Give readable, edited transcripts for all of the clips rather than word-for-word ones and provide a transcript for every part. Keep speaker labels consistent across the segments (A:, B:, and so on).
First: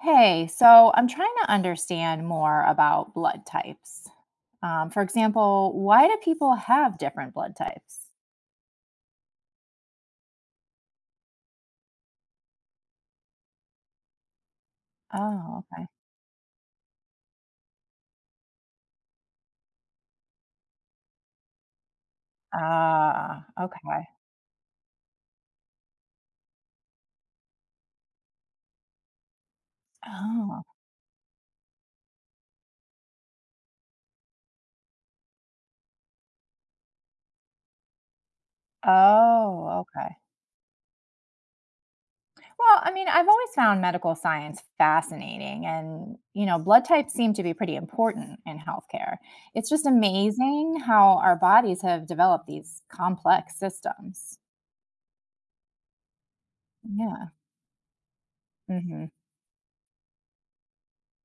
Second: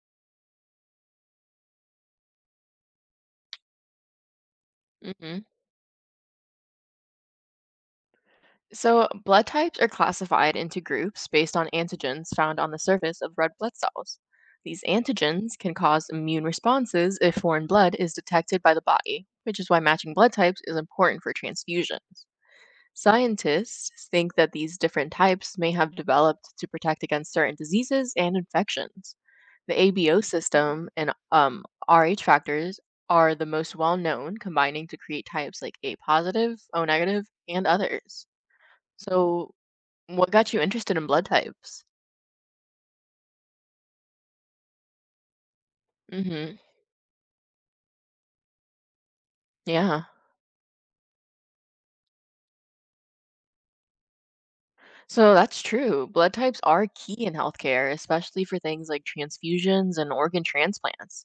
A: Hey, so I'm trying to understand more about blood types. For
B: Hmm.
A: example, why do people have different blood types?
B: So, blood types are classified into groups based on antigens found on the surface of red blood cells. These antigens
A: Oh,
B: can
A: okay.
B: cause immune responses if foreign blood is detected by the body, which is why matching blood types is important for transfusions.
A: Ah, okay.
B: Scientists think that these different types may have developed to protect against certain diseases and infections. The ABO
A: Oh,
B: system and Rh factors are the most well known, combining to create types like A positive, O negative, and others. So,
A: oh, okay.
B: what got you interested in blood types?
A: Well, I mean, I've always found medical science fascinating, and
B: Hmm.
A: blood types seem to be pretty important in healthcare. It's just
B: Yeah.
A: amazing how our bodies have developed these complex systems.
B: So that's true. Blood types are key
A: Yeah.
B: in healthcare, especially for things like
A: Hmm.
B: transfusions and organ transplants.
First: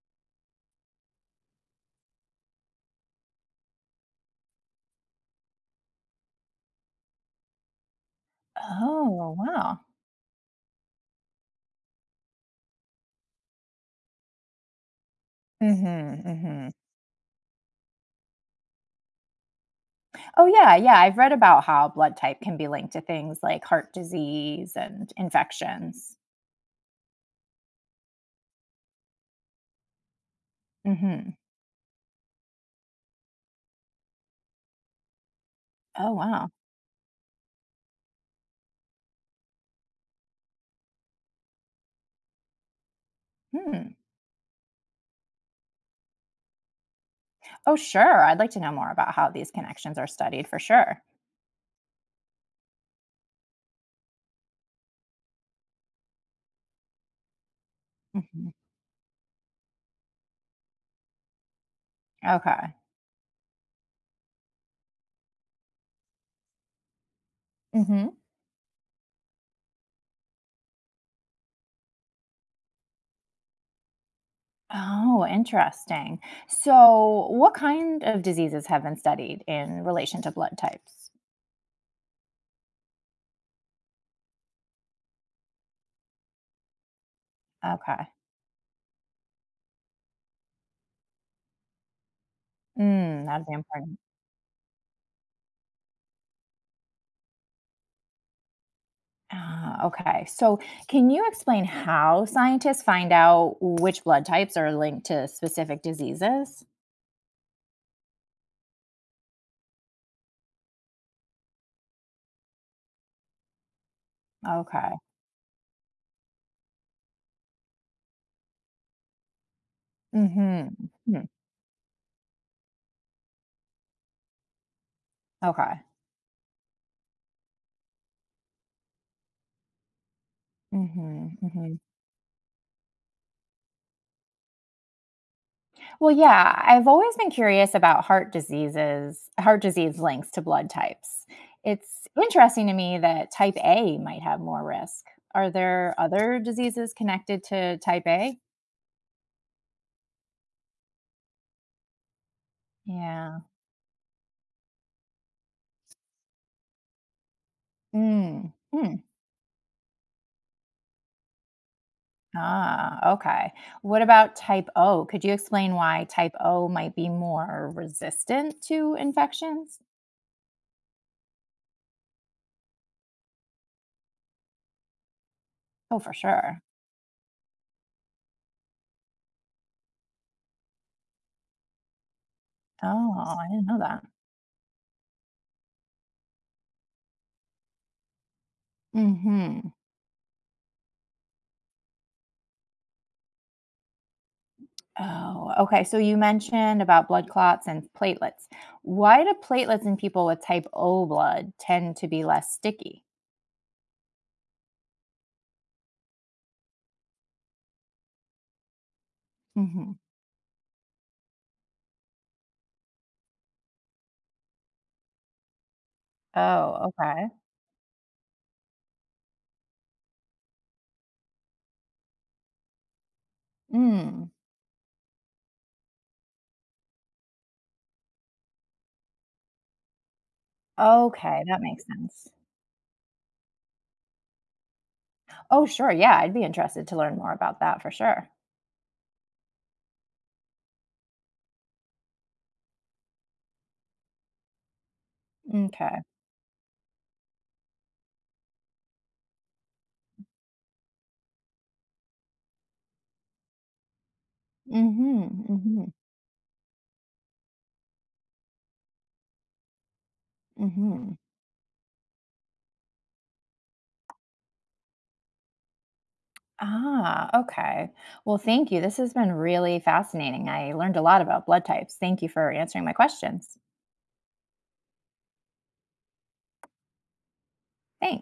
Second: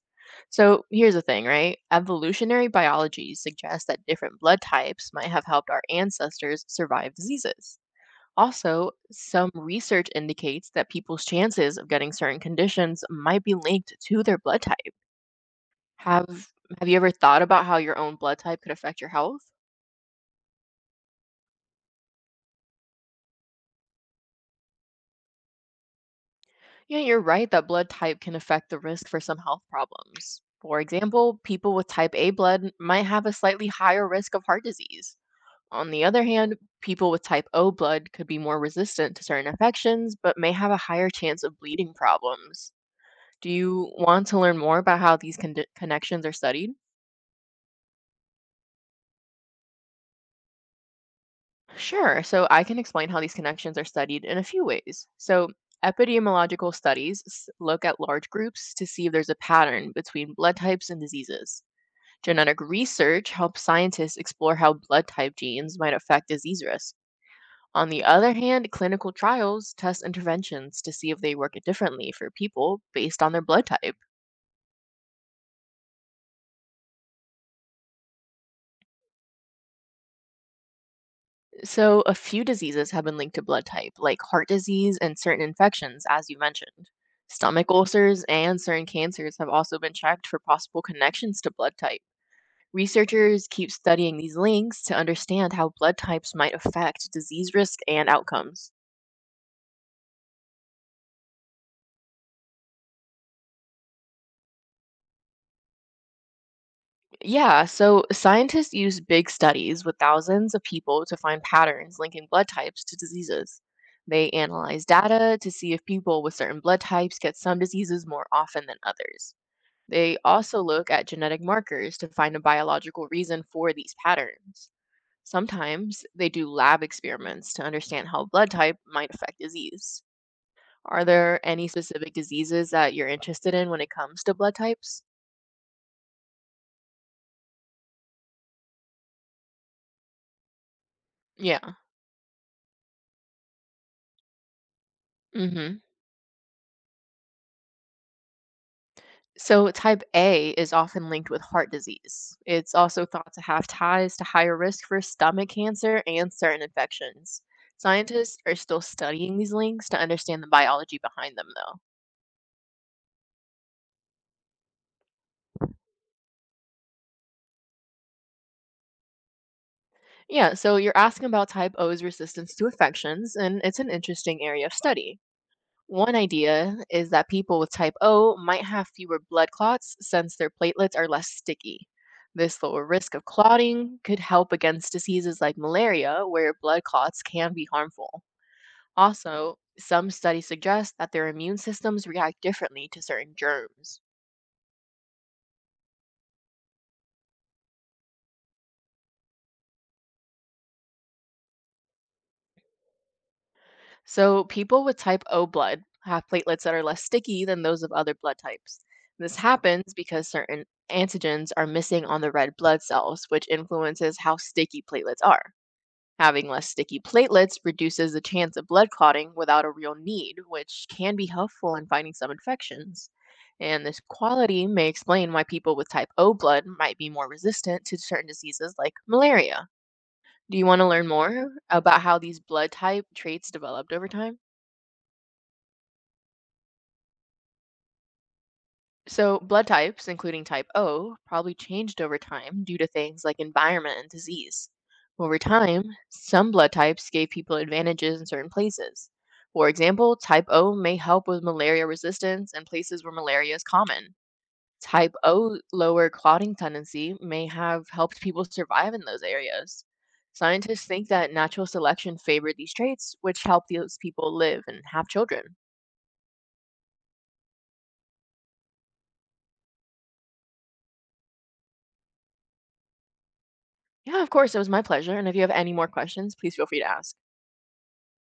B: So here's the thing, right? Evolutionary biology suggests that different blood types might have helped our ancestors survive diseases. Also,
A: Oh,
B: some
A: wow.
B: research indicates that people's chances of getting certain conditions might be linked to their blood type.
A: Hmm,
B: Have
A: hmm.
B: have you ever thought about how your own blood type could affect your health?
A: Oh, yeah, yeah, I've read about how blood type can be linked to things like heart disease and infections.
B: Yeah, you're right that blood type can affect the risk for some health problems. For
A: Hmm.
B: example, people with type A blood might have a slightly higher risk of heart disease. On the
A: Oh,
B: other
A: wow.
B: hand, people with type O blood could be more resistant to certain infections, but may have a higher chance of bleeding problems. Do you
A: Hmm.
B: want to learn more about how these connections are studied?
A: Oh, sure. I'd like to know more about how these connections are studied for sure.
B: Sure. So I can explain how these connections are studied in a few ways. So epidemiological studies look at large
A: Hmm.
B: groups to see if there's a pattern between blood types and diseases. Genetic
A: Okay.
B: research helps scientists explore how blood type genes might affect disease risk. On the
A: Hmm.
B: other hand, clinical trials test interventions to see if they work differently for people based on their blood type.
A: Oh, interesting. So, what kind of diseases have been studied in relation to blood types?
B: So, a few diseases have been linked to blood type, like heart disease and certain infections, as you mentioned. Stomach
A: Okay.
B: ulcers and certain cancers have also been checked for possible connections to blood type.
A: Mm, that'd
B: Researchers
A: be
B: keep
A: important.
B: studying these links to understand how blood types might affect disease risk and outcomes.
A: Ah, okay. So, can you explain how scientists find out which blood types are linked to specific diseases?
B: Yeah, so scientists use big studies with thousands of people to find patterns linking blood types to diseases. They analyze
A: Okay.
B: data to see if people with certain blood types get some diseases more often than others. They also
A: Mhm.
B: look at
A: Mhm.
B: genetic markers to find a biological reason for these patterns.
A: Okay.
B: Sometimes they do lab experiments to understand how blood type might affect disease. Are
A: Mhm.
B: there any
A: Mhm.
B: specific diseases that you're interested in when it comes to blood types?
A: Well, yeah, I've always been curious about heart diseases, heart disease links to blood types.
B: Yeah.
A: It's interesting to me that type A might have more risk. Are
B: Mhm.
A: there other diseases connected to type A?
B: So, type A is often linked with heart disease. It's also thought
A: Yeah.
B: to have ties to higher risk for stomach cancer and certain infections. Scientists
A: Mm.
B: are still
A: Mm.
B: studying these links to understand the biology behind them, though.
A: Ah, okay. What about type O? Could you explain why type O might be more resistant to infections?
B: Yeah, so you're asking about type O's resistance to infections, and it's an interesting area of study.
A: Oh, for
B: One
A: sure.
B: idea is that people with type O might have fewer blood clots since their platelets are less sticky. This lower
A: Oh,
B: risk of
A: I didn't know
B: clotting
A: that.
B: could help against diseases like malaria, where blood clots can be harmful. Also,
A: Mhm.
B: some studies suggest that their immune systems react differently to certain germs.
A: Oh, okay. So you mentioned about blood clots and platelets. Why do platelets in people with type O blood tend to be less sticky?
B: So, people with type O blood have platelets that are less sticky than those of other blood types. This
A: Hmm.
B: happens because certain antigens are missing on the red blood cells, which influences how sticky platelets are. Having less
A: Oh,
B: sticky
A: okay.
B: platelets reduces the chance of blood clotting without a real need, which can be helpful in fighting some infections. And this
A: Mm.
B: quality may explain why people with type O blood might be more resistant to certain diseases like malaria. Do you want to learn
A: Okay,
B: more
A: that makes
B: about how
A: sense.
B: these blood type traits developed over time?
A: Oh, sure. Yeah, I'd be interested to learn more about that for sure.
B: So, blood types, including type O, probably changed over time due to things like environment and disease. Over time,
A: Okay.
B: some blood types gave people advantages in certain places. For example, type O may help with malaria resistance in places where malaria is common.
A: Mhm.
B: Type O
A: Mhm.
B: lower clotting tendency may have helped people survive in those areas. Scientists think
A: Mhm.
B: that natural selection favored these traits, which helped those people live and have children.
A: Ah, okay. Well, thank you. This has been really fascinating. I learned a lot about blood types. Thank you for answering my questions.
B: Yeah, of course, it was my pleasure. And if you have any more questions, please feel free to ask.
A: Thanks.